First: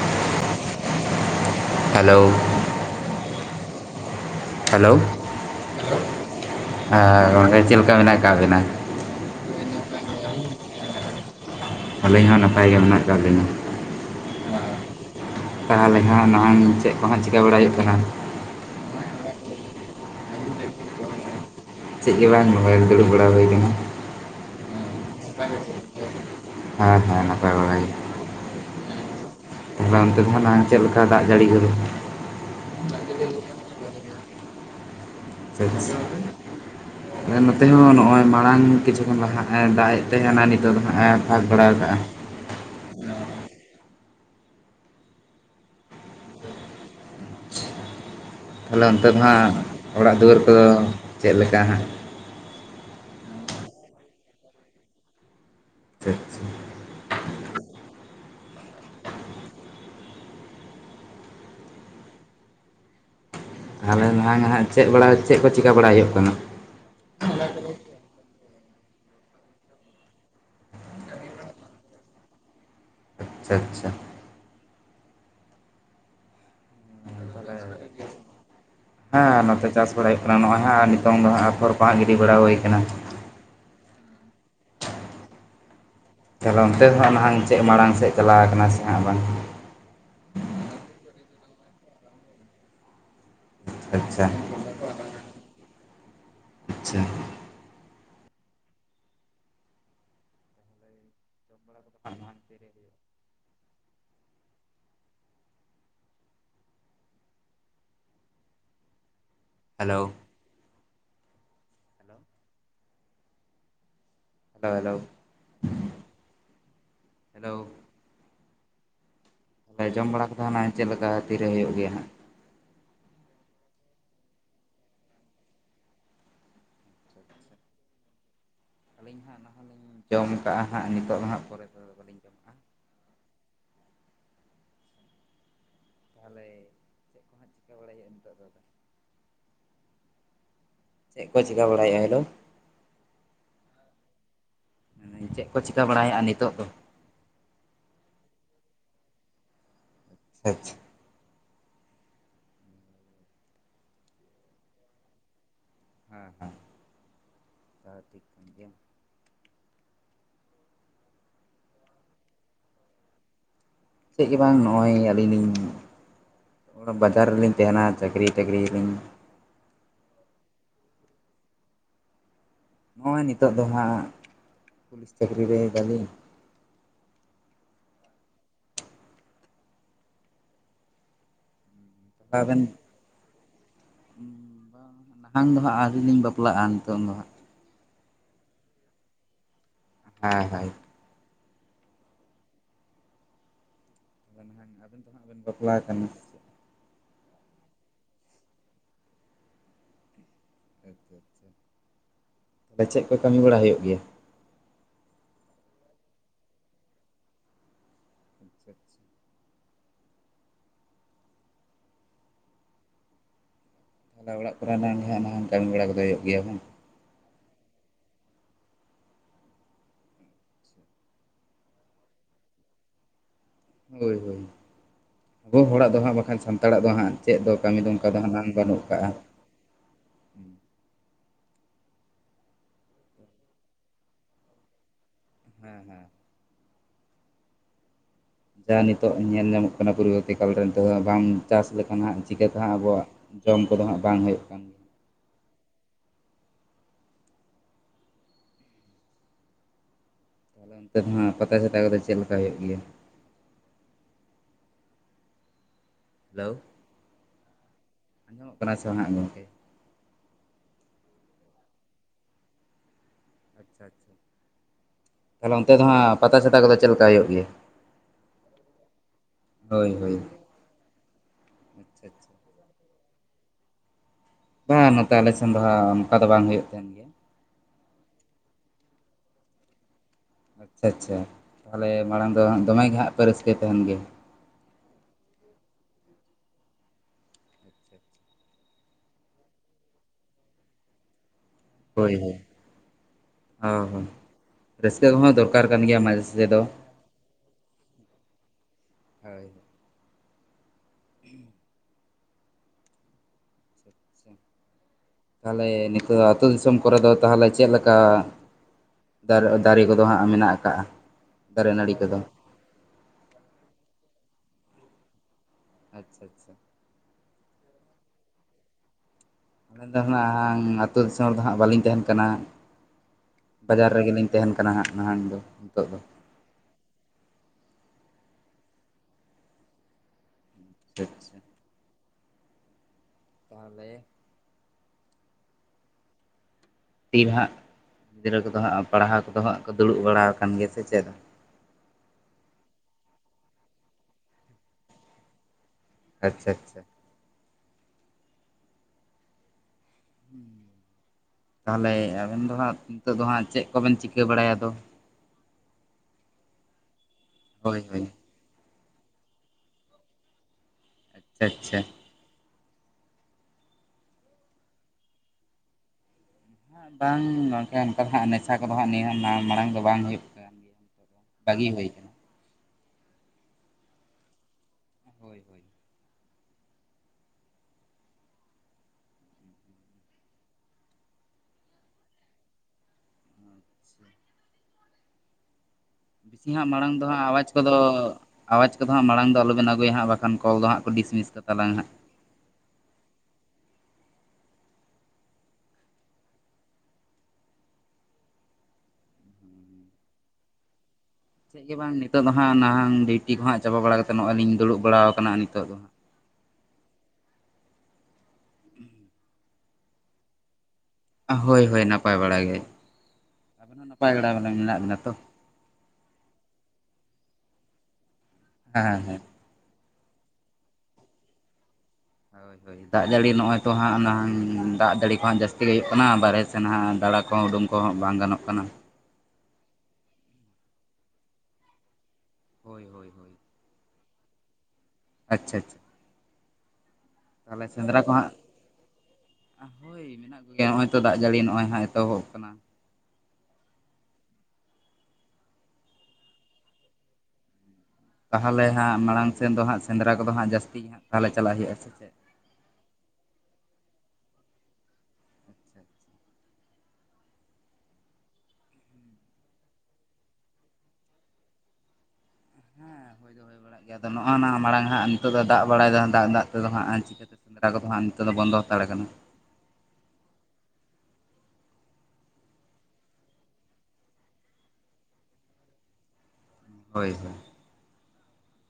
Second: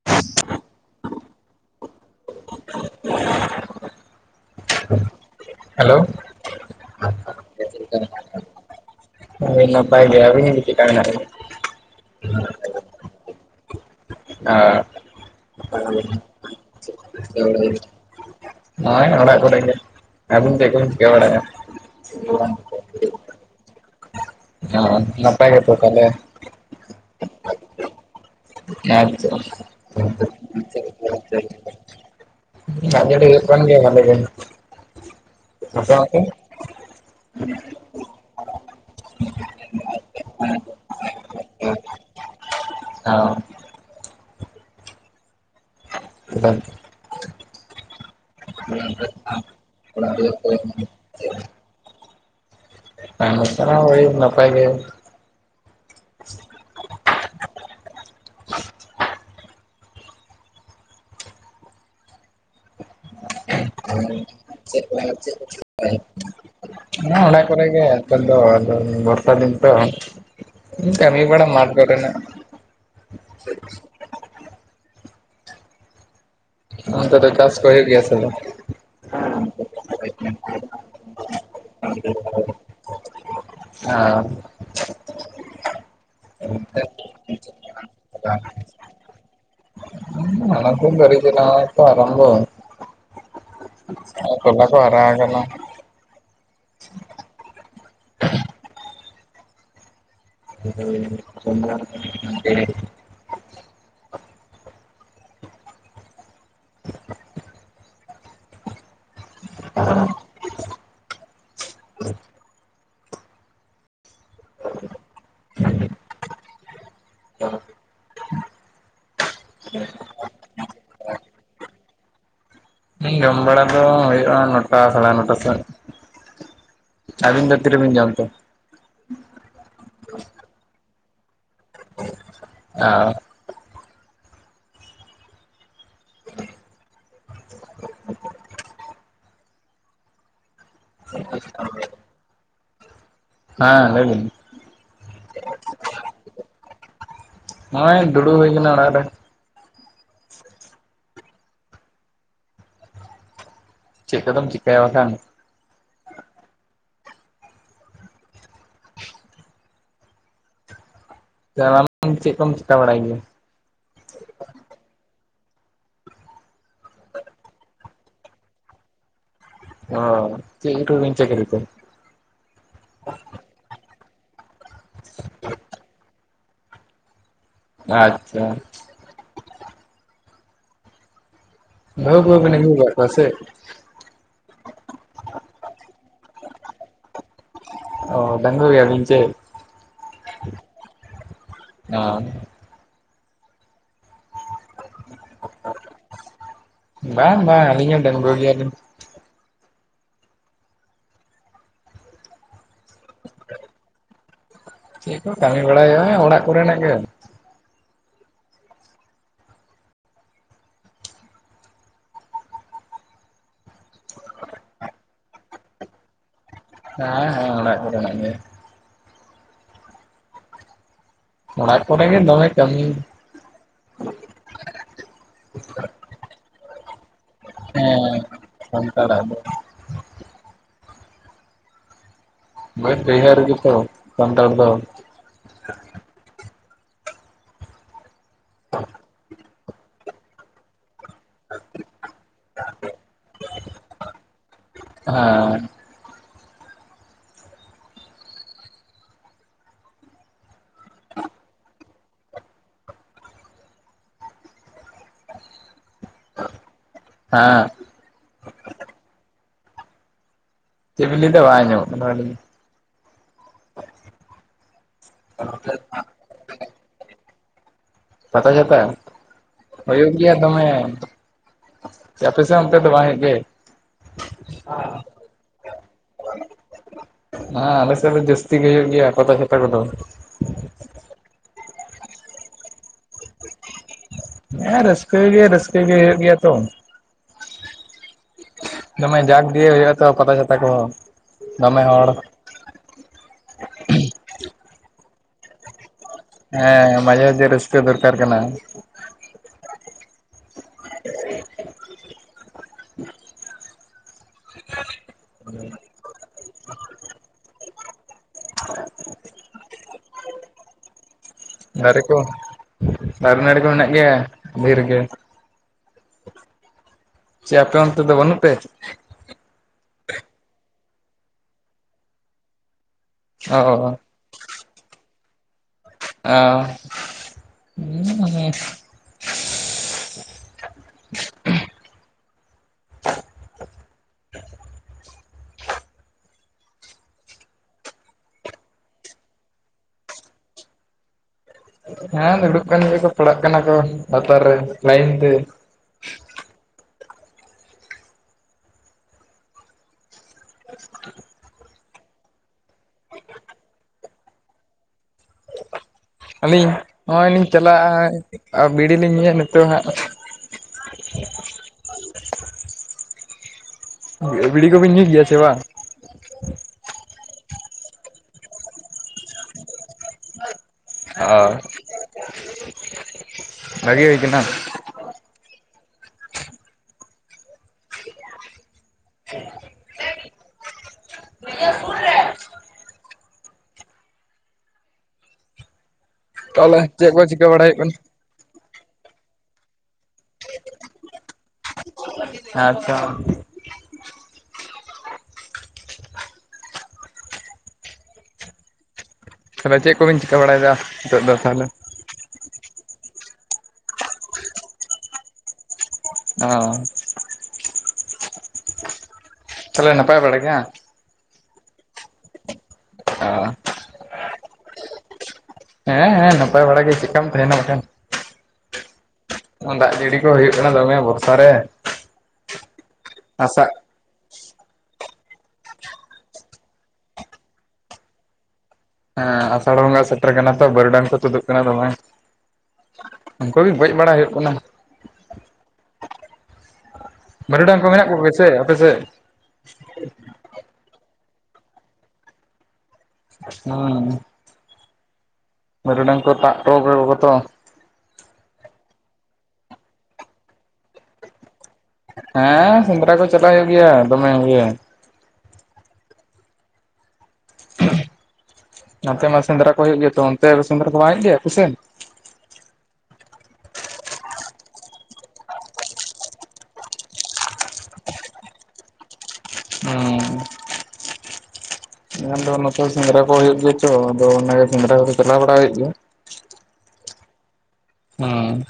[inaudible] Hello [inaudible] hello hello ᱦᱮ ᱚᱰᱮ ᱪᱮᱫ ᱞᱮᱠᱟ ᱢᱮᱱᱟᱜ ᱟᱠᱟᱜ ᱵᱤᱱᱟ ᱦᱚᱭ ᱱᱟᱯᱟᱭ ᱜᱮ ᱟᱹᱵᱤᱱ ᱪᱮᱫ ᱠᱟ ᱢᱮᱱᱟᱜ ᱵᱤᱱᱟ? ᱟᱹᱞᱤᱧ ᱦᱚᱸ ᱱᱟᱯᱟᱭ ᱜᱮ ᱢᱮᱱᱟᱜ ᱠᱟᱜ ᱞᱤᱧᱟ᱾ [unintelligible] ᱛᱟᱦᱚᱞᱮ ᱱᱟᱜ ᱱᱚᱜ ᱚᱭ ᱪᱮᱫ ᱠᱚᱦᱚᱸ ᱪᱤᱠᱟᱹ ᱵᱟᱲᱟ ᱦᱩᱭᱩᱜ ᱠᱟᱱᱟ? ᱱᱚᱜᱼᱚᱭ ᱚᱲᱟᱜ ᱠᱚᱨᱮ ᱜᱮ [inaudible] ᱟᱹᱵᱤᱱ ᱪᱮᱫ ᱠᱚᱵᱤᱱ ᱪᱤᱠᱟᱹ ᱵᱟᱲᱟ ᱭᱮᱜ-ᱟ? ᱪᱮᱫ ᱜᱮ ᱵᱟᱝ ᱱᱚᱜ ᱚᱭ ᱫᱩᱲᱩᱵ ᱵᱟᱲᱟ ᱦᱩᱭ ᱠᱟᱱᱟ ᱾ [unintelligible] ᱱᱟᱯᱟᱭ ᱜᱮ ᱛᱚ ᱛᱟᱦᱚᱞᱮ᱾ ᱦᱩᱸ ᱦᱩᱸ ᱱᱟᱯᱟᱭ ᱵᱟᱲᱟ ᱜᱮ᱾ [unintelligible] [unintelligible] ᱚᱱᱛᱮ ᱫᱚ ᱱᱟᱸᱜ ᱪᱮᱫ ᱞᱮᱠᱟ ᱫᱟᱜ ᱡᱟᱹᱲᱤ ᱜᱚᱫᱚ ᱫᱟᱜ ᱡᱟᱲᱤ ᱦᱳᱭᱳᱜ ᱠᱟᱱᱟ ᱜᱮᱭᱟ ᱱᱚᱸᱰᱮ ᱫᱚ [inaudible] ᱱᱚᱛᱮ ᱦᱚᱸ ᱱᱚᱜᱼᱚᱸᱚᱭ ᱢᱟᱲᱟᱝ ᱠᱤᱪᱷᱩ ᱠᱷᱚᱱ ᱞᱟᱦᱟᱜᱼ ᱫᱟᱜ ᱮᱫ ᱛᱟᱦᱮᱱᱟᱭ ᱱᱤᱛᱚᱜ ᱫᱚ ᱦᱟᱸᱜᱼ ᱮ ᱯᱷᱟᱸᱠ ᱵᱟᱲᱟ ᱠᱟᱜᱼᱟ ᱚ [unintelligible] ᱛᱟᱦᱚᱞᱮ ᱚᱱᱛᱮ ᱫᱚ ᱦᱟᱸᱜ ᱚᱲᱟᱜ ᱫᱩᱣᱟᱹᱨ ᱠᱚ ᱪᱮᱫ ᱞᱮᱠᱟ ᱦᱟᱸᱜ ᱟᱭᱢᱟ ᱥᱟᱨᱦᱟᱣ ᱳᱭ ᱱᱟᱯᱟᱭ ᱜᱮ ᱟᱪᱷᱟ ᱪᱟ ᱢᱟᱱᱮ ᱦᱮᱸ ᱱᱚᱣᱟ ᱱᱟᱦᱟᱸᱜ ᱪᱮᱫ ᱵᱟᱲᱟ ᱪᱮᱫ ᱠᱚ ᱪᱤᱠᱟᱹ ᱵᱟᱲᱟᱭ ᱦᱩᱭᱩᱜ ᱠᱟᱱᱟ ᱱᱚ ᱚᱲᱟᱜ ᱠᱚᱨᱮ ᱜᱮ ᱱᱮᱛᱟᱨ ᱫᱚ ᱵᱚᱨᱥᱟ ᱫᱤᱱ ᱛᱚ ᱠᱟᱹᱢᱤ ᱵᱟᱲᱟ ᱢᱟᱴ ᱠᱨᱮᱱᱟᱜ ᱟᱪᱪᱷᱟ ᱟᱪᱪᱷᱟ ᱚᱱᱛᱮ ᱫᱚ ᱪᱟᱥ ᱠᱚ ᱦᱳᱭᱳᱜ ᱜᱮᱭᱟ ᱥᱮ ᱵᱟᱝ ᱦᱮᱸ ᱱᱚᱛᱮ ᱪᱟᱥ ᱵᱟᱲᱟᱭ ᱦᱩᱭᱩᱜ ᱠᱟᱱᱟ ᱱᱚᱜᱚᱭ ᱦᱟᱸᱜ ᱱᱤᱛᱚᱝ ᱫᱚ ᱦᱟᱸᱜ ᱟᱯᱷᱚᱨ ᱠᱚᱸᱦᱚ ᱜᱤᱰᱤ ᱵᱟᱲᱟ ᱦᱩᱭ ᱠᱟᱱᱟ ᱚ ᱛᱟᱦᱚᱞᱮ ᱚᱱᱛᱮ ᱫᱚ ᱦᱟᱸᱜ ᱱᱟᱦ ᱪᱮᱫ ᱢᱟᱲᱟᱝ ᱥᱮᱫ ᱪᱟᱞᱟᱣ ᱠᱟᱱᱟ ᱥᱮ ᱦᱟᱜ ᱵᱟᱝ ᱚᱱᱟᱠᱚ ᱜᱟᱨᱤ ᱪᱟᱞᱟᱜ [unintelligible] ᱟᱪᱪᱷᱟ ᱛᱚᱞᱟ ᱠᱚ ᱦᱟᱨᱟ ᱠᱟᱱᱟ ᱟᱪᱪᱷᱟ [unintelligible] ᱦᱮᱞᱳ ᱦᱮᱞᱳ ᱦᱮᱞᱳᱣ ᱦᱮ ᱡᱚᱢ ᱵᱟᱲᱟ ᱠᱚᱫᱚ ᱱᱚᱭ ᱪᱮᱫ ᱞᱮᱠᱟ ᱛᱤᱨᱮ ᱦᱩᱭᱩᱜ ᱜᱮᱭᱟ ᱦᱟᱸᱜ ᱞᱟ. ᱭᱫᱟ. ᱧ ᱡᱚᱢ ᱵᱟᱲᱟ ᱫᱚ ᱦᱩᱭᱩᱜᱼᱟ ᱱᱚᱴᱟ ᱥᱟᱲᱮ ᱱᱚᱴᱟ ᱥᱮᱫ ᱟᱵᱤᱱ ᱫᱚ ᱛᱤᱨᱮᱵᱤᱱ ᱡᱚᱢᱛᱮ ᱟᱹᱞᱤᱧ ᱦᱟᱸᱜ ᱱᱟᱦᱚᱸ ᱞᱤᱧ ᱡᱚᱢ ᱠᱟᱜᱼᱟ ᱦᱟᱸᱜ ᱱᱤᱛᱚᱜ ᱫᱚ ᱦᱟᱸᱜ ᱯᱚᱨᱮ ᱛᱮ ᱚ ᱛᱟᱦᱚᱞᱮ ᱪᱮᱫ ᱠᱚ ᱦᱟᱸᱜ ᱪᱤᱠᱟᱹ ᱵᱟᱲᱟᱭ ᱦᱩᱭᱩᱜᱼᱟ ᱱᱤᱛᱚᱜ ᱫᱚ ᱪᱮᱫᱠᱚ ᱪᱮᱠᱟ ᱵᱟᱲᱟᱭᱟ ᱦᱮᱞᱳ ᱦᱮᱸ ᱞᱟᱹᱭᱵᱤᱱ ᱢᱟᱱᱮ ᱪᱮᱫ ᱠᱚ ᱪᱤᱠᱟᱹ ᱵᱟᱲᱟᱭᱮᱫᱼᱟ ᱱᱤᱛᱚᱜ ᱫᱚ ᱱᱚᱜ ᱚᱭ ᱫᱩᱲᱩᱵ ᱦᱩᱭ ᱠᱟᱱᱟ ᱚᱲᱟᱜ ᱨᱮ ᱟᱪᱪᱷᱟ ᱪᱮᱫ ᱠᱚ ᱫᱚᱢ ᱪᱤᱠᱟᱭᱟ ᱵᱟᱝ ᱠᱷᱟᱱ ᱦᱮᱸ ᱦᱮᱸ [inaudible] [inaudible] ᱪᱮᱫ ᱠᱚᱢ ᱪᱤᱠᱟ ᱵᱟᱲᱟᱭ ᱜᱮᱭᱟ ᱪᱮᱫ ᱜᱮ ᱵᱟᱝ ᱱᱚᱜᱼᱚᱭ ᱟᱹᱞᱤᱝ ᱞᱤᱧ ᱵᱟᱡᱟᱨ ᱨᱮᱞᱤᱧ ᱛᱟᱦᱮᱱᱟ ᱪᱟᱹᱠᱨᱤ ᱴᱟᱹᱠᱨᱤ ᱞᱤᱝ ᱚ ᱪᱮᱫ ᱠᱚᱨᱮ ᱵᱤᱱ ᱪᱟᱠᱨᱤ ᱛᱮ ᱱᱚᱜᱼᱚᱭ ᱱᱤᱛᱚᱜ ᱫᱚ ᱦᱟᱸᱜ ᱯᱩᱞᱤᱥ ᱪᱟᱹᱠᱨᱤ ᱨᱮ ᱫᱟᱞᱤᱧ ᱟᱪᱪᱷᱟ ᱪᱟ ᱵᱟᱦᱩ ᱠᱚ ᱵᱟᱵᱮᱱ ᱟᱵᱮᱱ ᱟᱹᱜᱩ ᱠᱟᱫ ᱠᱚᱣᱟ ᱥᱮ ᱵᱟᱝ ᱫᱚ ᱦᱟᱸᱜ ᱟᱹᱣᱨᱤᱞᱤᱧ ᱵᱟᱯᱞᱟᱜᱼᱟ ᱱᱤᱛᱚᱝ ᱫᱚ ᱦᱟᱸᱜ ᱚ ᱰᱟᱺᱜᱽᱣᱟᱹ ᱜᱮᱭᱟᱵᱤᱱ ᱪᱮ ᱦᱮᱸ ᱦᱳᱭ ᱚ ᱵᱟᱯᱞᱟ ᱟᱠᱟᱱᱟ ᱥᱮ ᱵᱟᱝ ᱵᱟᱝ ᱟᱹᱞᱤᱧ ᱦᱚᱸ ᱰᱟᱺᱜᱽᱣᱟᱹ ᱜᱮᱭᱟᱞᱤᱧ ᱪᱮᱫ? ᱟᱪᱪᱷᱟ ᱟᱪᱪᱷᱟ ᱪᱮᱫ ᱠᱚ ᱠᱟᱹᱢᱤ ᱵᱟᱲᱟ ᱦᱩᱭᱩᱜ ᱜᱮᱭᱟ ᱪᱮᱫ ᱠᱚ ᱠᱟᱹᱢᱤ ᱵᱟᱲᱟᱭᱟ ᱚᱲᱟᱜ ᱠᱚᱨᱮᱱᱟᱜ ᱜᱮ [unintelligible] ᱛᱟᱦᱞᱮ ᱚᱲᱟᱜ ᱠᱚᱨᱮᱱᱟᱝ ᱜᱮ ᱦᱟᱸᱜ ᱚᱱᱟ ᱦᱚᱸ ᱠᱟᱹᱢᱤ ᱵᱟᱲᱟ ᱠᱚ ᱫᱚ ᱦᱩᱭᱩᱜ ᱜᱮᱭᱟ ᱵᱟᱝ ᱦᱮᱸ ᱦᱮᱸ ᱚᱲᱟᱜ ᱠᱚᱨᱮᱱᱟᱜ ᱜᱮ ᱚᱲᱟᱜ ᱠᱚᱨᱮ ᱜᱮ ᱫᱚᱢᱮ ᱠᱟᱹᱢᱤ ᱦᱳᱭ ᱦᱳᱭ ᱟᱵᱚ ᱦᱚᱲᱟᱜ ᱫᱚ ᱦᱟᱸᱜ ᱵᱟᱠᱷᱟᱱ ᱥᱟᱱᱛᱟᱲᱟᱜ ᱫᱚ ᱦᱟᱸᱜ ᱪᱮᱫ ᱫᱚ ᱠᱟᱹᱢᱤ ᱫᱚ ᱚᱱᱠᱟ ᱫᱚ ᱦᱮᱸ ᱦᱟᱸᱜ ᱵᱟᱝ ᱥᱟᱱᱛᱟᱲᱟᱜ ᱫᱚ ᱵᱟᱹᱫ ᱵᱟᱹᱭᱦᱟᱹᱲ ᱜᱮᱛᱚ ᱥᱟᱱᱛᱟᱲ ᱫᱚ ᱦᱮᱸ ᱦᱮᱸ ᱡᱟᱦᱟᱸ ᱱᱤᱛᱚᱜ ᱧᱮᱞ ᱧᱟᱢᱚᱜ ᱠᱟᱱᱟ ᱯᱚᱨᱚᱵᱚᱨᱛᱤ ᱠᱟᱞᱨᱮ ᱱᱤᱛᱚᱜ ᱦᱚᱸ ᱵᱟᱝ ᱪᱟᱥ ᱞᱮᱠᱷᱟᱱ ᱦᱟᱸᱜ ᱪᱤᱠᱟᱹᱛᱮ ᱦᱟᱸᱜ ᱟᱵᱚᱣᱟᱜ ᱡᱚᱢ ᱠᱚᱫᱚ ᱦᱟᱸᱜ ᱵᱟᱝ ᱦᱩᱭᱩᱜ ᱠᱟᱱ ᱜᱮᱭᱟ ᱦᱮᱸ ᱛᱟᱦᱚᱞᱮ ᱚᱱᱛᱮ ᱫᱚ ᱦᱟᱸᱜ ᱯᱟᱛᱟ ᱪᱷᱟᱛᱟ ᱠᱚᱫᱚ ᱪᱮᱫ ᱞᱮᱠᱟ ᱦᱩᱭᱩᱜ ᱜᱮᱭᱟ ᱦᱮᱞᱳ ᱦᱟᱸ ᱟᱸᱡᱚᱢᱚᱜ ᱠᱟᱱᱟ ᱥᱮ ᱵᱟᱝ ᱦᱟᱸᱜ ᱜᱚᱢᱠᱮ ᱪᱮᱫ ᱵᱤᱱ ᱞᱟᱹᱭᱫᱟ ᱵᱟᱝ ᱟᱸᱡᱚᱢᱚᱜ, ᱵᱟᱞᱤᱧ ᱟᱪᱪᱷᱟ ᱚᱱᱛᱮ ᱫᱚ ᱦᱟᱸᱜ ᱯᱟᱛᱟ ᱪᱷᱟᱛᱟ ᱠᱚᱫᱚ ᱪᱮᱫ ᱞᱮᱠᱟ ᱦᱩᱭᱩᱜ ᱜᱮᱭᱟ ᱯᱟᱛᱟ ᱪᱷᱟᱛᱟ ᱦᱳᱭ ᱦᱩᱭᱩᱜ ᱦᱳᱭ ᱜᱮᱭᱟ ᱫᱚᱢᱮ ᱟᱪᱪᱷᱟ ᱟᱪᱪᱷᱟ ᱟᱯᱮ ᱥᱮᱫ ᱚᱱᱛᱮ ᱫᱚ ᱵᱟᱝ ᱦᱩᱭᱩᱜ ᱜᱮ ᱵᱟᱝ ᱱᱚᱛᱮ ᱟᱞᱮ ᱥᱮᱱ ᱫᱚ ᱦᱟᱸᱜ ᱚᱱᱠᱟ ᱫᱚ ᱵᱟᱝ ᱦᱩᱭᱩᱜ ᱛᱟᱦᱮᱱ ᱜᱮᱭᱟ ᱦᱮᱸ ᱟᱞᱮ ᱥᱮᱫ ᱫᱚ ᱡᱟᱹᱥᱛᱤ ᱜᱮ ᱦᱩᱭᱩᱜ ᱜᱮᱭᱟ ᱯᱟᱛᱟ ᱪᱷᱟᱛᱟ ᱠᱚᱫᱚ ᱟᱪᱪᱷᱟ ᱟᱪᱪᱷᱟ ᱛᱟᱞᱦᱮ ᱢᱟᱲᱟᱝ ᱫᱚ ᱫᱚᱢᱮ ᱜᱮ ᱦᱟᱸᱜ ᱯᱮ ᱨᱟᱹᱥᱠᱟᱹᱭ ᱛᱟᱦᱮᱱ ᱜᱮᱭᱟ ᱦᱮᱸ ᱨᱟᱹᱥᱠᱟᱹ ᱜᱮ ᱨᱟᱹᱥᱠᱟᱹ ᱜᱮ ᱦᱩᱭᱩᱜ ᱜᱮᱭᱟ ᱛᱚ ᱫᱚᱢᱮ ᱡᱟᱠ ᱫᱤᱭᱮ ᱦᱩᱭᱩᱜᱼᱟ ᱛᱚ ᱯᱟᱛᱟ-ᱪᱷᱟᱛᱟ ᱠᱚ ᱦᱚᱸ ᱦᱳᱭ ᱦᱳᱭ ᱚ ᱦᱚᱸ ᱨᱟᱹᱥᱠᱟᱹ ᱠᱚᱦᱚᱸ ᱫᱚᱨᱠᱟᱨ ᱠᱟᱱ ᱜᱮᱭᱟ ᱢᱟᱡᱷᱮ-ᱥᱟᱡ ᱦᱮᱸ ᱢᱟᱡᱷᱮ-ᱥᱟᱡᱷᱮ ᱨᱟᱹᱥᱠᱟᱹ ᱫᱚᱨᱠᱟᱨ ᱠᱟᱱᱟ ᱦᱳᱭ [unintelligible] ᱛᱟᱦᱞᱮ ᱱᱤᱛᱚᱜ ᱟᱹᱛᱩ ᱫᱤᱥᱚᱢ ᱠᱚᱨᱮ ᱫᱚ ᱛᱟᱦᱞᱮ ᱪᱮᱫ ᱞᱮᱠᱟ ᱫᱟᱨᱮ, ᱫᱟᱨᱮ ᱠᱚᱫᱚ ᱦᱟᱸᱜ ᱢᱮᱱᱟᱜ ᱟᱠᱟᱜᱼᱟ ᱱᱟᱹᱲᱤ ᱫᱟᱨᱮ ᱠᱚ ᱠᱚᱫᱚ ᱫᱟᱨᱮ ᱱᱟᱹᱲᱤ ᱠᱚ ᱢᱮᱱᱟᱜ ᱜᱮᱭᱟ ᱰᱷᱮᱨ ᱜᱮ ᱟᱪᱪᱷᱟ ᱟᱪᱪᱷᱟ ᱪᱮᱫ ᱟᱯᱮ ᱚᱱᱛᱮ ᱫᱚ ᱵᱟᱹᱱᱩᱜ ᱛᱮ ᱟᱞᱤᱧ ᱫᱚ ᱦᱩᱱᱟᱹᱝ ᱟᱹᱛᱩ ᱫᱤᱥᱚᱢ ᱨᱮ ᱫᱚ ᱦᱟᱸᱜ ᱵᱟᱹᱞᱤᱧ ᱛᱟᱦᱮᱱ ᱠᱟᱱᱟ ᱵᱟᱡᱟᱨ ᱚ ᱨᱮᱜᱮᱞᱤᱧ ᱛᱟᱦᱮᱱ ᱠᱟᱱᱟ ᱦᱟᱸᱜ ᱱᱟᱦᱟᱜ ᱫᱚ ᱱᱤᱛᱚᱜ ᱫᱚ ᱚ, ᱦᱩᱸ ᱦᱩᱸ ᱴᱷᱤᱠ ᱛᱟᱦᱞᱮ ᱛᱤᱨᱮ ᱦᱟᱸᱜ ᱜᱤᱫᱽᱨᱟᱹ ᱠᱚᱫᱚ ᱦᱟᱸᱜ ᱯᱟᱲᱦᱟᱣ ᱠᱚᱫᱚ ᱦᱟᱸᱜ ᱠᱚ ᱫᱩᱲᱩᱵ ᱵᱟᱲᱟᱣᱟᱠᱟᱱ ᱜᱮᱭᱟ ᱥᱮ ᱪᱮᱫ ᱦᱮᱸ ᱫᱩᱲᱩᱵ ᱠᱟᱱ ᱜᱮᱭᱟ ᱠᱚ ᱯᱟᱲᱟᱜ ᱠᱟᱱᱟ ᱠᱚ ᱞᱟᱛᱟᱨ ᱨᱮ ᱞᱟᱭᱤᱱ ᱛᱮ ᱟᱪᱪᱷᱟ ᱟᱪᱪᱷᱟ ᱛᱟᱦᱚᱞᱮ ᱟᱵᱮᱱ ᱫᱚ ᱦᱟᱸᱜ ᱱᱤᱛᱚᱜ ᱫᱚ ᱦᱟᱸᱜ ᱪᱮᱫ ᱠᱚᱵᱮᱱ ᱪᱤᱠᱟᱹ ᱵᱟᱲᱟᱭᱟ ᱟᱫᱚ ᱟᱹᱞᱤᱧ ᱱᱚᱜᱼᱚᱭ ᱞᱤᱧ ᱦᱳᱭ ᱪᱟᱞᱟᱜᱼᱟ ᱦᱳᱭ ᱟᱨ ᱵᱤᱲᱤ ᱞᱤᱧ ᱧᱩᱭᱟ ᱱᱤᱛᱚᱜ ᱦᱟᱸᱜ ᱟᱪᱪᱷᱟ ᱟᱪᱪᱷᱟ ᱵᱤᱲᱤ ᱠᱚ ᱵᱤᱱ ᱧᱩᱭ ᱜᱮᱭᱟ ᱥᱮ ᱵᱟᱝ ᱵᱟᱝ ᱜᱚᱝᱠᱮ ᱚᱱᱠᱟ ᱫᱚ ᱦᱟᱸᱜ ᱱᱮᱥᱟ ᱠᱚ ᱫᱚ ᱦᱟᱸᱜ ᱱᱤᱭᱟᱹ ᱢᱟᱲᱟᱝ ᱫᱚ ᱵᱟᱝ ᱦᱩᱭᱩᱜ ᱠᱟᱱ ᱜᱮᱭᱟ ᱚ ᱵᱟᱹᱜᱤ ᱦᱩᱭ ᱟᱠᱟᱱᱟ ᱵᱷᱟᱹᱜᱤ ᱦᱩᱭ ᱠᱟᱱᱟ [unintelligible] ᱦᱳᱭ ᱦᱳᱭ ᱵᱮᱥᱤ ᱦᱟᱸᱜ ᱛᱟᱦᱚᱞᱮ ᱢᱟᱲᱟᱝ ᱫᱚ ᱪᱮᱫ ᱦᱟᱸᱜ ᱪᱤᱠᱟᱹ ᱟᱣᱟᱡᱽ ᱠᱚ ᱵᱟᱲᱟᱭ ᱫᱚ ᱦᱩᱭᱩᱜ ᱠᱟᱱᱟ ᱟᱣᱟᱡᱽ ᱠᱚ ᱫᱚ ᱦᱟᱸᱜ ᱢᱟᱲᱟᱝ ᱫᱚ ᱟᱞᱚ ᱵᱮᱱ ᱟᱹᱜᱩᱭᱟ ᱦᱟᱸᱜ ᱵᱟᱠᱷᱟᱱ ᱠᱚᱞ ᱫᱚ ᱦᱟᱸᱜ ᱠᱚ ᱰᱤᱥ ᱢᱤᱥ ᱠᱟᱛᱟ ᱞᱟᱝ ᱦᱟᱸᱜ ᱦᱮᱸ ᱟᱪᱪᱷᱟ ᱛᱟᱦᱞᱮ ᱪᱮᱫ ᱠᱚ ᱵᱤᱱ ᱪᱤᱠᱟᱹ ᱵᱟᱲᱟᱭ ᱫᱟ ᱪᱮᱫ ᱜᱮ ᱵᱟᱝ ᱱᱤᱛᱚᱜ ᱫᱚ ᱦᱟᱸᱜ ᱱᱟᱦᱽ ᱰᱤᱭᱩᱴᱤ ᱠᱚ ᱦᱟᱸᱜ ᱪᱟᱵᱟ ᱵᱟᱲᱟ ᱠᱟᱛᱮᱫ ᱱᱚᱜᱼᱚᱭ ᱞᱤᱧ ᱫᱩᱲᱩᱵ ᱵᱟᱲᱟ ᱟᱠᱟᱱᱟ ᱱᱤᱛᱚᱜ ᱫᱚ ᱦᱟᱸᱜ ᱚ ᱛᱟᱞᱮ ᱱᱟᱯᱟᱭ ᱵᱟᱲᱟ ᱜᱮ ᱵᱟᱝ ᱦᱳᱭ ᱦᱳᱭ ᱱᱟᱯᱟᱭ ᱵᱟᱲᱟ ᱜᱮ ᱚ ᱟᱵᱤᱱ ᱦᱚᱸ ᱱᱟᱯᱟᱭ ᱵᱟᱲᱟ ᱵᱚᱞᱮ ᱢᱮᱱᱟᱜ ᱵᱮᱱᱟ ᱛᱚ ᱦᱮᱸ ᱦᱮᱸ ᱱᱟᱯᱟᱭ ᱵᱟᱲᱟ ᱜᱮ ᱪᱮᱠᱟᱢ ᱛᱟᱦᱮᱱᱟ ᱵᱟᱠᱷᱟᱱ ᱦᱮᱸ ᱦᱮᱸ ᱫᱟᱜ ᱡᱟᱹᱲᱤ ᱠᱚ ᱦᱩᱭᱩᱜ ᱠᱟᱱᱟ ᱫᱚᱢᱮ ᱵᱚᱨᱥᱟ ᱨᱮ ᱦᱳᱭ ᱦᱳᱭ ᱫᱟᱜ ᱡᱟᱹᱲᱤ ᱱᱚᱜᱼᱚᱭ ᱟᱥᱟᱜ ᱛᱚ ᱦᱟᱸᱜ ᱱᱟᱝ ᱫᱟᱜ ᱡᱟᱹᱲᱤ ᱠᱚ ᱦᱚᱸ ᱡᱟᱹᱥᱛᱤ ᱜᱮ ᱦᱩᱭᱩᱜ ᱠᱟᱱᱟ ᱵᱟᱨᱦᱮ ᱥᱮᱱ ᱦᱚᱸ ᱫᱟᱬᱟ ᱠᱚ ᱦᱚᱸ ᱩᱰᱩᱝ ᱠᱚ ᱦᱚᱸ ᱵᱟᱝ ᱜᱟᱱᱚᱜ ᱠᱟᱱᱟ ᱦᱮᱸ ᱟᱥᱟᱲ ᱵᱚᱸᱜᱟ ᱥᱮᱴᱮᱨ ᱠᱟᱱᱟ ᱛᱚ ᱵᱟᱹᱨᱩᱰᱟᱝ ᱠᱚ ᱛᱩᱫᱩᱜ ᱠᱟᱱᱟ ᱫᱚᱢᱮ ᱦᱳᱭ ᱦᱳᱭ ᱦᱳᱭ ᱠᱩᱡ ᱜᱚᱡ ᱵᱟᱲᱟ ᱦᱩᱭᱩᱜ ᱠᱟᱱᱟ ᱟᱪᱪᱷᱟ ᱟᱪᱪᱷᱟ ᱛᱟᱦᱞᱮ ᱵᱟᱹᱨᱩᱰᱟᱝ ᱥᱮᱸᱫᱽᱨᱟ ᱠᱚ ᱢᱮᱱᱟᱜ ᱠᱚᱜᱮ ᱦᱟᱸᱜ ᱥᱮ ᱟᱯᱮ ᱥᱮᱫ? ᱦᱳᱭ ᱢᱮᱱᱟᱜ ᱠᱚ ᱜᱮᱭᱟ ᱱᱚᱜᱼᱚᱭ ᱛᱚ ᱫᱟᱜ ᱡᱟᱹᱲᱤ ᱱᱚᱜᱼᱚᱭ ᱦᱟᱸᱜ ᱮᱛᱚᱦᱚᱵ ᱠᱟᱱᱟ ᱦᱩᱸ ᱵᱟᱨᱩᱰᱟᱝ ᱠᱚ [unintelligible] ᱛᱟᱦᱚᱞᱮ ᱦᱟᱸᱜ ᱢᱟᱲᱟᱝ ᱥᱮᱱ ᱫᱚ ᱦᱟᱸᱜ ᱥᱮᱸᱫᱽᱨᱟ ᱠᱚ ᱫᱚ ᱦᱟᱸᱜ ᱡᱟ. ᱥᱛᱤ ᱜᱮ ᱦᱟᱸᱜ ᱛᱟᱦᱚᱞᱮ ᱪᱟᱞᱟᱜ ᱦᱩᱭᱩᱜᱼᱟ ᱥᱮ ᱪᱮᱫ ᱦᱮᱸ ᱥᱮᱸᱫᱽᱨᱟ ᱠᱚ ᱪᱟᱞᱟᱜ ᱦᱩᱭᱩᱜ ᱜᱮᱭᱟ ᱫᱚᱢᱮ ᱜᱮ ᱚᱱᱛᱮ ᱢᱟ ᱥᱮᱸᱫᱽᱨᱟ ᱠᱚ ᱦᱩᱭᱩᱜ ᱜᱮᱭᱟ ᱛᱚ ᱚᱱᱛᱮ ᱥᱮᱸᱫᱽᱨᱟ ᱠᱚ ᱵᱟᱝ ᱦᱩᱭᱩᱜ ᱜᱮᱭᱟ ᱟᱯᱮ ᱥᱮᱱ ᱦᱮᱸ ᱦᱩᱭ ᱫᱚ ᱦᱩᱭ ᱵᱟᱲᱟᱜ ᱜᱮᱭᱟ ᱟᱫᱚ ᱱᱚᱜᱼᱚ ᱱᱟᱜ ᱢᱟᱲᱟᱝ ᱦᱟᱸᱜ ᱱᱤᱛᱚᱜ ᱫᱚ ᱫᱟᱜ ᱵᱟᱲᱟᱭ ᱫᱟ ᱫᱟᱜ ᱫᱟᱜ ᱛᱮᱫᱚ ᱦᱟᱸᱜ ᱪᱤᱠᱟᱹ ᱚᱠᱟ ᱠᱚ ᱫᱚ ᱦᱟᱸᱜ ᱱᱤᱛᱚᱜ ᱫᱚ ᱵᱚᱱᱫᱚ ᱦᱟᱛᱟᱲ ᱠᱟᱱᱟ ᱦᱚᱸᱻ ᱢᱮᱱ ᱫᱚ ᱱᱚᱛᱮ ᱥᱮᱸᱫᱽᱨᱟ ᱠᱚ ᱦᱩᱭᱩᱜ ᱜᱮᱭᱟ ᱪᱚ ᱟᱫᱚ ᱚᱸᱫᱮ ᱥᱮᱸᱫᱽᱨᱟ ᱠᱚ ᱫᱚ ᱪᱟᱞᱟᱣ ᱵᱟᱲᱟ ᱦᱩᱭᱩᱜ ᱜᱮᱭᱟ ᱦᱳᱭ ᱦᱳᱭ ᱦᱚᱸ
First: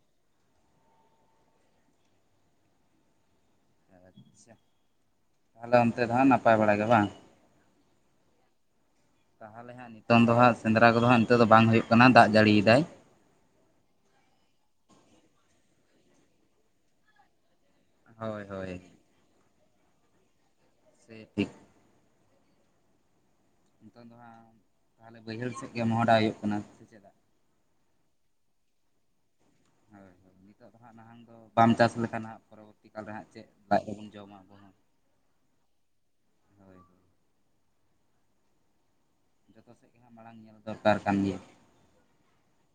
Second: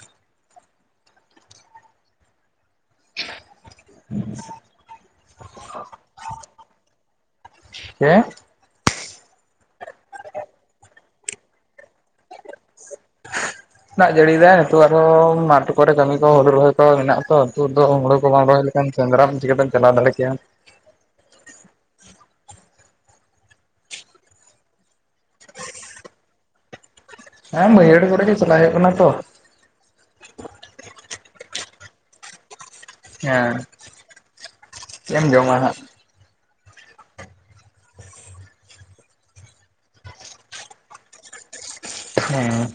ᱟᱪᱪᱷᱟ ᱚᱱᱛᱮ ᱫᱚ ᱦᱟᱜ ᱱᱟᱯᱟᱭ ᱵᱟᱲ ᱜᱮ ᱵᱟᱝ [unintelligible] ᱛᱟᱦᱚᱞᱮ ᱦᱟᱸᱜ ᱱᱤᱛᱚᱝ ᱫᱚ ᱦᱟᱸᱜ ᱥᱮᱸᱫᱽᱨᱟ ᱠᱚ ᱫᱚ ᱦᱟᱸᱜ ᱱᱤᱛᱚᱜ ᱫᱚ ᱵᱟᱝ ᱦᱩᱭᱩᱜ ᱠᱟᱱᱟ ᱫᱟᱜ ᱡᱟᱹᱲᱤ ᱤᱫᱟᱭ ᱫᱟᱜ ᱡᱟᱹᱲᱤ ᱮᱫᱟᱭ ᱱᱤᱛᱚᱜ ᱟᱨᱦᱚᱸ ᱢᱟᱴ ᱠᱚ ᱨᱮ ᱠᱟᱹᱢᱤ ᱠᱚ ᱦᱩᱲᱩ ᱨᱚᱦᱚᱭ ᱠᱚ ᱢᱮᱱᱟᱜ ᱠᱚ ᱛᱩᱫ ᱫᱚ ᱦᱳᱢᱲᱳ ᱠᱚ ᱦᱳᱭ ᱵᱟᱝ ᱨᱚᱦᱚᱭ ᱦᱳᱭ ᱞᱮᱠᱷᱟᱱ ᱥᱮᱸᱫᱽᱨᱟ ᱦᱚᱸ ᱟᱢ ᱪᱤᱠᱟᱹ ᱛᱮᱢ ᱪᱟᱞᱟᱣ ᱫᱟᱲᱮ ᱠᱮᱭᱟ ᱥᱮ ᱴᱷᱤᱠ ᱱᱤᱛᱚᱝ ᱫᱚ ᱦᱟᱸᱜ ᱛᱟᱦᱚᱞᱮ ᱵᱟᱹᱭᱦᱟᱹᱲ ᱥᱮᱫ ᱜᱮ ᱢᱚᱦᱚᱰᱟ ᱦᱩᱭᱩᱜ ᱠᱟᱱᱟ ᱥᱮ ᱪᱮᱫᱟᱜ ᱦᱮᱸ ᱵᱟᱹᱭᱦᱟᱹᱲ ᱠᱚᱨᱮ ᱜᱮ ᱪᱟᱞᱟᱜ ᱦᱩᱭᱩᱜ ᱠᱟᱱᱟ ᱛᱚ ᱦᱳᱭ ᱦᱳᱭ ᱱᱤᱛᱚᱜ ᱫᱚ ᱦᱟᱸᱜ ᱱᱟᱦᱟᱝ ᱫᱚ ᱵᱟᱢ ᱪᱟᱥ ᱞᱮᱠᱷᱟᱱ ᱦᱟᱸᱜ [inaudible] ᱟᱫᱚ ᱦᱟᱸᱜ ᱪᱮᱫ ᱦᱮᱸ ᱞᱟᱡ ᱨᱮᱵᱚᱱ ᱡᱚᱢᱟ [unintelligible] ᱪᱮᱫ ᱮᱢ ᱡᱚᱢᱟ ᱦᱟᱸᱜ ᱡᱚᱛᱚ ᱥᱮᱫ ᱠᱷᱚᱱᱟᱜ ᱢᱟᱲᱟᱝ ᱧᱮᱞ ᱫᱚᱨᱠᱟᱨ ᱠᱟᱱ ᱜᱮᱭᱟ ᱦᱮᱸ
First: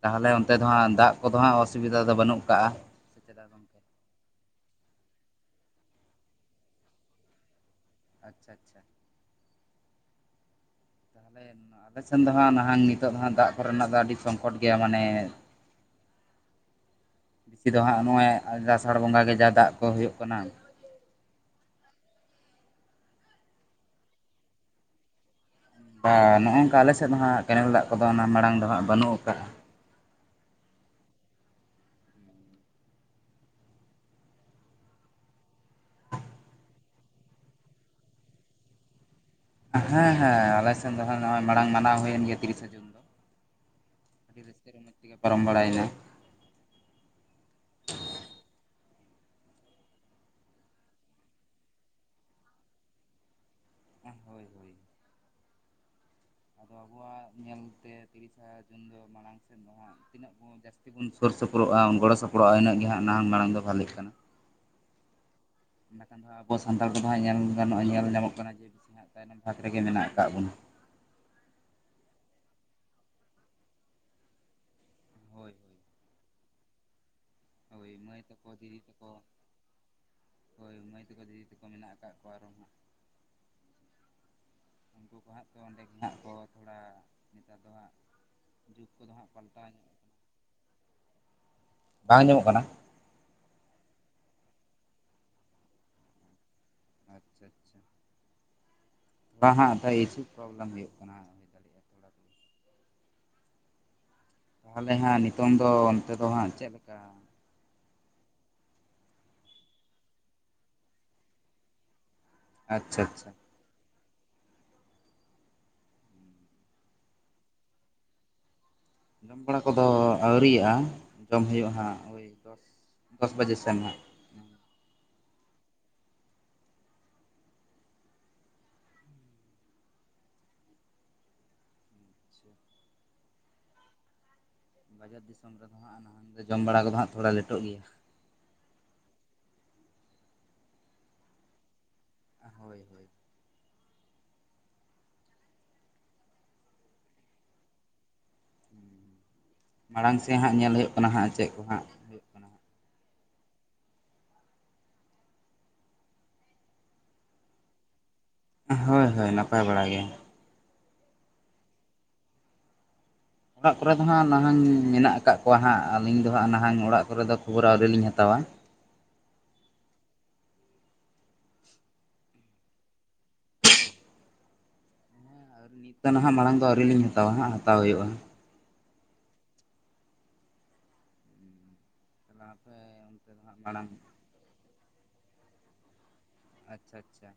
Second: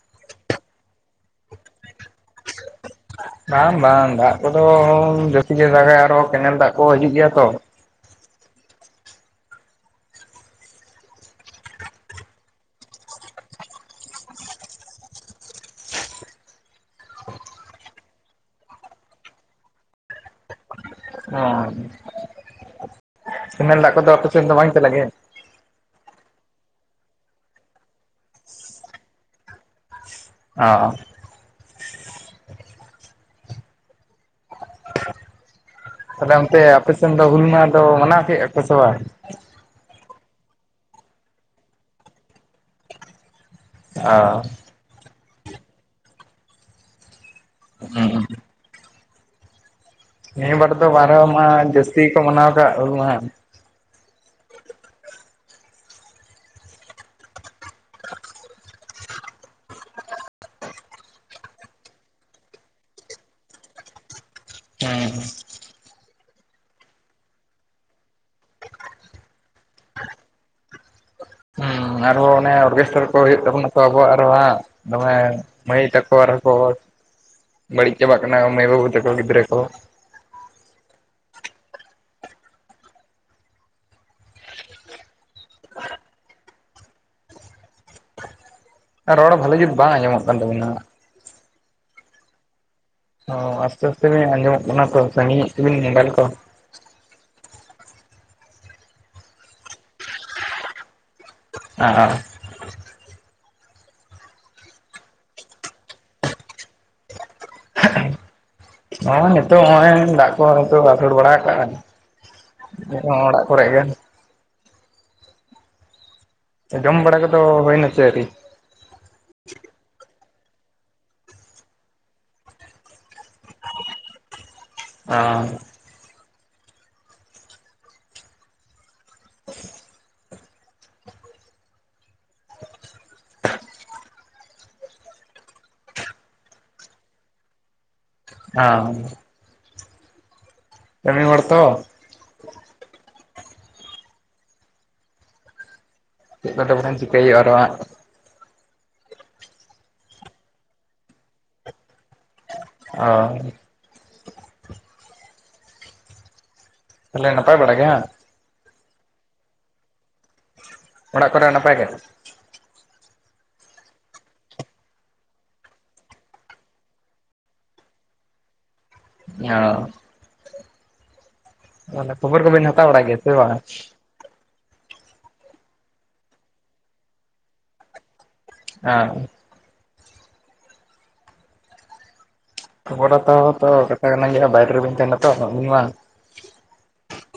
ᱛᱟᱦᱚᱞᱮ ᱚᱱᱛᱮ ᱫᱚ ᱦᱟᱜ ᱫᱟᱜ ᱠᱚᱫᱚ ᱦᱟᱸᱜ ᱚᱥᱩᱵᱤᱫᱟ ᱫᱚ ᱵᱟᱹᱱᱩᱜ ᱠᱟᱜ - ᱟ ᱵᱟᱝ ᱵᱟᱝ ᱫᱟᱜ ᱠᱚᱫᱚ ᱡᱟᱹᱥᱛᱤ ᱡᱟᱭᱜᱟ ᱨᱮ ᱟᱨᱚ ᱠᱮᱱᱮᱞ ᱫᱟᱜ ᱠᱚ ᱦᱤᱡᱩᱜ ᱜᱮᱭᱟ ᱛᱚ ᱟᱪᱪᱷᱟ ᱟᱪᱪᱷᱟ ᱟ ᱟᱞᱮᱮᱥᱱ ᱫᱚ ᱦᱟᱸᱜ ᱱᱟᱦᱟᱜ ᱱᱤᱛᱚᱜ ᱫᱚ ᱦᱟᱜ ᱫᱟᱜ ᱠᱚᱨᱮᱱᱟᱜ ᱫᱚ ᱟᱹᱰᱤ ᱥᱚᱝᱠᱚᱴ ᱜᱮᱭᱟ ᱢᱟᱱᱮ [unintelligible] ᱫᱚ ᱦᱟᱸᱜ ᱱᱚᱜᱼᱚᱭ ᱟᱥᱟᱲ ᱵᱚᱸᱜᱟ ᱜᱮ ᱡᱟ ᱫᱟᱜ ᱠᱚ ᱦᱩᱭᱩᱜ ᱠᱟᱱᱟ ᱚ ᱠᱮᱱᱮᱞ ᱫᱟᱜ ᱠᱚᱫᱚ ᱟᱯᱮ ᱥᱮᱫ ᱫᱚ ᱵᱟᱝ ᱪᱟᱞᱟᱜ ᱜᱮ ᱵᱟ ᱱᱚᱜᱼ ᱱᱚᱝᱠᱟ ᱟᱞᱮᱮᱥᱮᱫ ᱫᱚ ᱦᱟᱸᱜ ᱠᱮᱱᱮᱞ ᱫᱟᱜ ᱠᱚᱫᱚ ᱚᱱᱟ ᱢᱟᱲᱟᱝ ᱫᱚ ᱦᱟᱸᱜ ᱵᱟᱹᱱᱩᱜ ᱟᱠᱟᱜᱼᱟ ᱚ ᱛᱟᱦᱞᱮ ᱚᱱᱛᱮ ᱟᱯᱮ ᱥᱮᱱ ᱫᱚ ᱦᱩᱞ ᱢᱟᱦᱟ ᱫᱚ ᱢᱟᱱᱟᱣ ᱠᱮᱫᱼᱟ ᱠᱚ ᱥᱮ ᱵᱟᱝ ᱦᱮᱸ ᱦᱮᱸ ᱟᱞᱮᱮᱥᱱ ᱫᱚ ᱱᱚᱜᱼᱚᱭ ᱢᱟᱲᱟᱝ ᱢᱟᱱᱟᱣ ᱦᱩᱭᱮᱱ ᱜᱮᱭᱟ ᱛᱤᱨᱤᱥᱟ ᱡᱩᱱ ᱫᱚ ᱟᱹᱰᱤ ᱚ ᱨᱟᱹᱥᱠᱟᱹ ᱨᱚᱢᱚᱡᱽ ᱛᱮᱜᱮ ᱯᱟᱨᱚᱢ ᱵᱟᱲᱟᱭᱮᱱᱟ ᱦᱚᱢ ᱱᱤᱭᱟᱹ ᱵᱟᱨ ᱫᱚ ᱵᱟᱨᱦᱚ ᱢᱟ ᱡᱟᱹᱥᱛᱤ ᱜᱮᱠᱚ ᱢᱟᱱᱟᱣ ᱟᱠᱟ ᱟ ᱦᱩᱞᱢᱟᱦᱟ ᱦᱳᱭ ᱦᱳᱭ ᱟᱫᱚ ᱟᱵᱚᱣᱟᱜ ᱧᱮᱞᱛᱮ ᱛᱤᱨᱤᱥᱟ ᱡᱩᱱ ᱫᱚ ᱢᱟᱲᱟᱝ ᱥᱮᱫ ᱫᱚᱦᱟᱜ ᱛᱤᱱᱟᱹᱜ ᱵᱚᱱ ᱡᱟᱹᱥᱛᱤ ᱵᱚᱱ ᱥᱩᱨ ᱥᱩᱯᱩᱨᱚᱜᱼᱟᱚᱱ ᱜᱚᱲᱚ ᱥᱚᱯᱚᱦᱚᱫᱼᱟ ᱤᱱᱟᱹᱜ ᱜᱮ ᱦᱟᱜ ᱱᱟᱦ ᱢᱟᱲᱟᱝ ᱫᱚ ᱵᱷᱟᱹᱞᱤᱜ ᱠᱟᱱᱟ ᱦᱮᱸᱸ ᱢᱮᱱᱠᱷᱟᱱ ᱫᱚᱟᱸᱜ ᱟᱵᱚ ᱥᱟᱱᱛᱟᱲ ᱠᱚᱫᱚ ᱦᱟᱸᱜ ᱧᱮᱞ ᱜᱟᱱᱚᱜᱼᱟ ᱧᱮᱞ ᱧᱟᱢᱚᱜ ᱠᱟᱱᱟ ᱡᱮ ᱵᱤᱥᱤ ᱦᱟᱸᱜ ᱛᱟᱭᱚᱢ ᱵᱷᱟᱜ ᱨᱮᱜᱮ ᱢᱮᱱᱟᱜ ᱟᱠᱟᱫ ᱵᱚᱱᱟ ᱦᱩᱸ ᱟᱨᱦᱚᱸ ᱚᱱᱮ ᱚᱨᱜᱮᱥᱴᱟᱨ ᱠᱚ ᱦ ᱦᱩᱭᱩᱜ ᱛᱟᱵᱚᱱᱟ ᱛᱚ ᱟᱵᱚᱣᱟᱜ ᱟᱨᱦ ᱦᱟᱸᱜ ᱛᱚᱵᱮ ᱦᱳᱭ ᱦᱳᱭ ᱢᱟᱹᱭ ᱛᱮᱠᱚ ᱟᱨ ᱦᱚᱠᱚ ᱦᱳᱭ ᱵᱟᱹᱲᱤᱢ ᱪᱟᱵᱟᱜ ᱢᱟᱹᱭ ᱠᱟᱱᱟ ᱠᱚ ᱛᱟᱠᱚ ᱢᱮᱟᱹᱭ ᱫᱤᱫᱤ ᱵᱟᱹᱵᱩ ᱛᱟᱠᱚ ᱜᱤᱫᱽᱨ ᱠᱚ ᱦᱳᱭ ᱢᱟᱹᱭ ᱛᱮᱟᱠᱚ ᱫᱤᱫᱤ ᱛᱮᱠᱚ ᱢᱮᱱᱟᱜ ᱟᱠᱟᱫ ᱠᱚᱣᱟ ᱟᱨᱚ ᱦᱟᱸᱜ ᱩᱱᱠᱩ ᱠᱚ ᱦᱟᱸᱜ ᱛᱚ ᱚᱸᱰᱮ ᱜᱮ ᱦᱟᱸᱜ ᱠᱚ ᱛᱷᱚᱲᱟ ᱱᱮᱛᱟᱨ ᱫᱚ ᱦᱟᱸᱜ ᱡᱩᱜᱽ ᱠᱚᱫᱚ ᱦᱟᱸᱜ ᱨᱚᱲ ᱵᱟᱹᱞᱤ ᱯᱟᱞᱴᱟᱣ ᱡᱩᱛ ᱧᱚᱜ ᱵᱟᱝ ᱟᱠᱟᱱᱟ ᱟᱸᱡᱚᱢᱚᱜ ᱠᱟᱱ ᱛᱟᱵᱚᱱᱟ ᱵᱟᱝ ᱧᱟᱢᱚᱜ ᱠᱟᱱᱟ ᱦ ᱟᱥᱛᱮ ᱟᱥᱛᱮ ᱢᱮ ᱟᱡᱚᱢᱜ ᱠᱚᱱᱟ ᱛᱚ ᱥᱟᱹᱜᱤᱢ ᱵᱤ [unintelligible] ᱟᱪᱪᱷᱟ ᱟᱪᱪᱷᱟ [unintelligible] ᱦᱩᱭᱩᱜ ᱠᱟᱱᱟ ᱦᱩᱭ ᱫᱟᱲᱮᱭᱟᱜᱼᱟ ᱛᱷᱚᱲᱟ ᱟᱨ ᱫᱚ [unintelligible] ᱛᱟᱦᱚᱞᱮ ᱦᱟᱸᱜ ᱱᱤᱛᱚᱝ ᱫᱚ ᱚᱱᱛᱮ ᱫᱚ ᱦᱟᱸᱜ ᱪᱮᱫ ᱞᱮᱠᱟ [unintelligible] ᱦᱚᱸᱜ ᱱᱤᱛᱚᱜ ᱱᱚᱜᱼᱚᱭ ᱫᱟᱜ ᱠᱚᱦᱚᱸ ᱱᱤᱛᱚᱜ ᱟᱹᱥᱩᱲ ᱵᱟᱲᱟ ᱠᱟᱜᱼᱟᱤᱛ ᱟᱪᱪᱷᱟ ᱟᱪᱪᱷᱟ ᱚᱲᱟᱜ ᱯᱚᱨᱮᱜ ᱜᱮ ᱡᱚᱢ ᱵᱟᱲᱟ ᱠᱚᱫᱚ ᱦᱩᱭᱱᱟ ᱪᱮ ᱟᱩᱨᱤ ᱡᱚᱢ ᱵᱟᱲᱟ ᱠᱚᱫᱚ ᱟᱹᱣᱨᱤᱭᱟᱜᱼᱟ ᱡᱚᱢ ᱦᱩᱭᱩᱜᱼᱟ ᱦᱟᱸᱜ ᱫᱚᱥ ᱵᱟᱡᱮ ᱥᱮᱱ ᱦᱟᱸᱜ ᱳ [unintelligible] ᱡᱚᱢ ᱵᱟᱲᱟ ᱠᱚᱫᱚ ᱦᱟᱸᱜ ᱛᱷᱚᱲᱟ ᱞᱮᱴᱚᱜ ᱜᱮᱭᱟ ᱦᱟᱸ ᱠᱟᱹᱢᱤ ᱦᱚᱲ ᱛᱚ ᱦᱳᱭ ᱦᱳᱭ ᱪᱮᱫ ᱠᱚ ᱛᱟᱵᱚᱱ ᱮᱢ ᱪᱤᱠᱟᱹᱟ ᱟᱫᱚ ᱦᱟᱸᱜ ᱦᱩᱸ ᱢᱟᱲᱟᱝ ᱥᱮᱫ ᱦᱟᱸᱜ ᱧᱮᱞ ᱦᱩᱭᱩᱜ ᱠᱟᱱᱟ ᱦᱟᱸᱜ ᱪᱮᱫ ᱠᱚ ᱦᱟᱸᱜ ᱦᱩᱭᱩᱜ ᱠᱟᱱᱟ ᱚ ᱛᱟᱦᱚᱞᱮ ᱱᱟᱯᱟᱭ ᱵᱟᱲᱟ ᱜᱮ ᱦᱮᱸᱜ ᱦᱚᱭ ᱦᱟᱭ ᱱᱟᱯᱟᱭ ᱵᱟᱲᱟ ᱜᱮ᱾ ᱚᱲᱟᱜ ᱠᱚᱨᱮ ᱱᱟᱯᱟᱭ ᱜᱮ? ᱚᱲᱟᱜ ᱠᱚᱨᱮ ᱫᱚ ᱦᱟᱸᱜ ᱱᱟᱦᱟᱝ ᱢᱮᱱᱟᱜ ᱟᱠᱟᱫ ᱠᱚᱣᱟ ᱦᱟᱸᱜ ᱟᱞᱤᱧ ᱫᱚ ᱦᱟᱸᱜ ᱱᱟᱦᱟᱝ ᱚᱲᱟᱜ ᱠᱚᱨᱮ ᱫᱚ ᱠᱷᱚᱵᱚᱨ ᱟᱣᱨᱤ ᱞᱤᱧ ᱦᱟᱛᱟᱣᱟ᱾ ᱧᱚ᱾ ᱛᱟᱦᱚᱞᱮ ᱠᱷᱚᱵᱚᱨ ᱠᱚᱵᱤᱱ ᱦᱟᱛᱟᱣ ᱵᱟᱲᱟᱭ ᱜᱮᱭᱟ ᱥᱮ ᱵᱟ? ᱱᱤᱛᱚᱜ ᱱᱟᱦᱟᱸᱜ ᱢᱟᱬᱟᱝ ᱫᱚ ᱟᱣᱨᱤ ᱞᱤᱧ ᱦᱟᱛᱟᱣᱟ ᱦᱟᱸᱜ ᱦᱟᱛᱟᱣ ᱦᱩᱭᱩᱜ-ᱟ᱾ ᱟᱨ, ᱠᱞᱟᱯ ᱠᱷᱚᱵᱚᱨ ᱦᱟᱛᱟᱣ ᱦᱚᱸᱛᱚ ᱠᱟᱛᱷᱟ ᱠᱟᱱᱟ ᱜᱮᱭᱟ ᱵᱟᱭᱨᱮ ᱨᱮᱵᱤᱱ ᱛᱟᱦᱮᱱᱟ ᱛᱚ ᱟᱵᱤᱱ ᱢᱟ᱾ ᱟᱪᱪᱷᱟ ᱟᱪᱪᱷᱟ᱾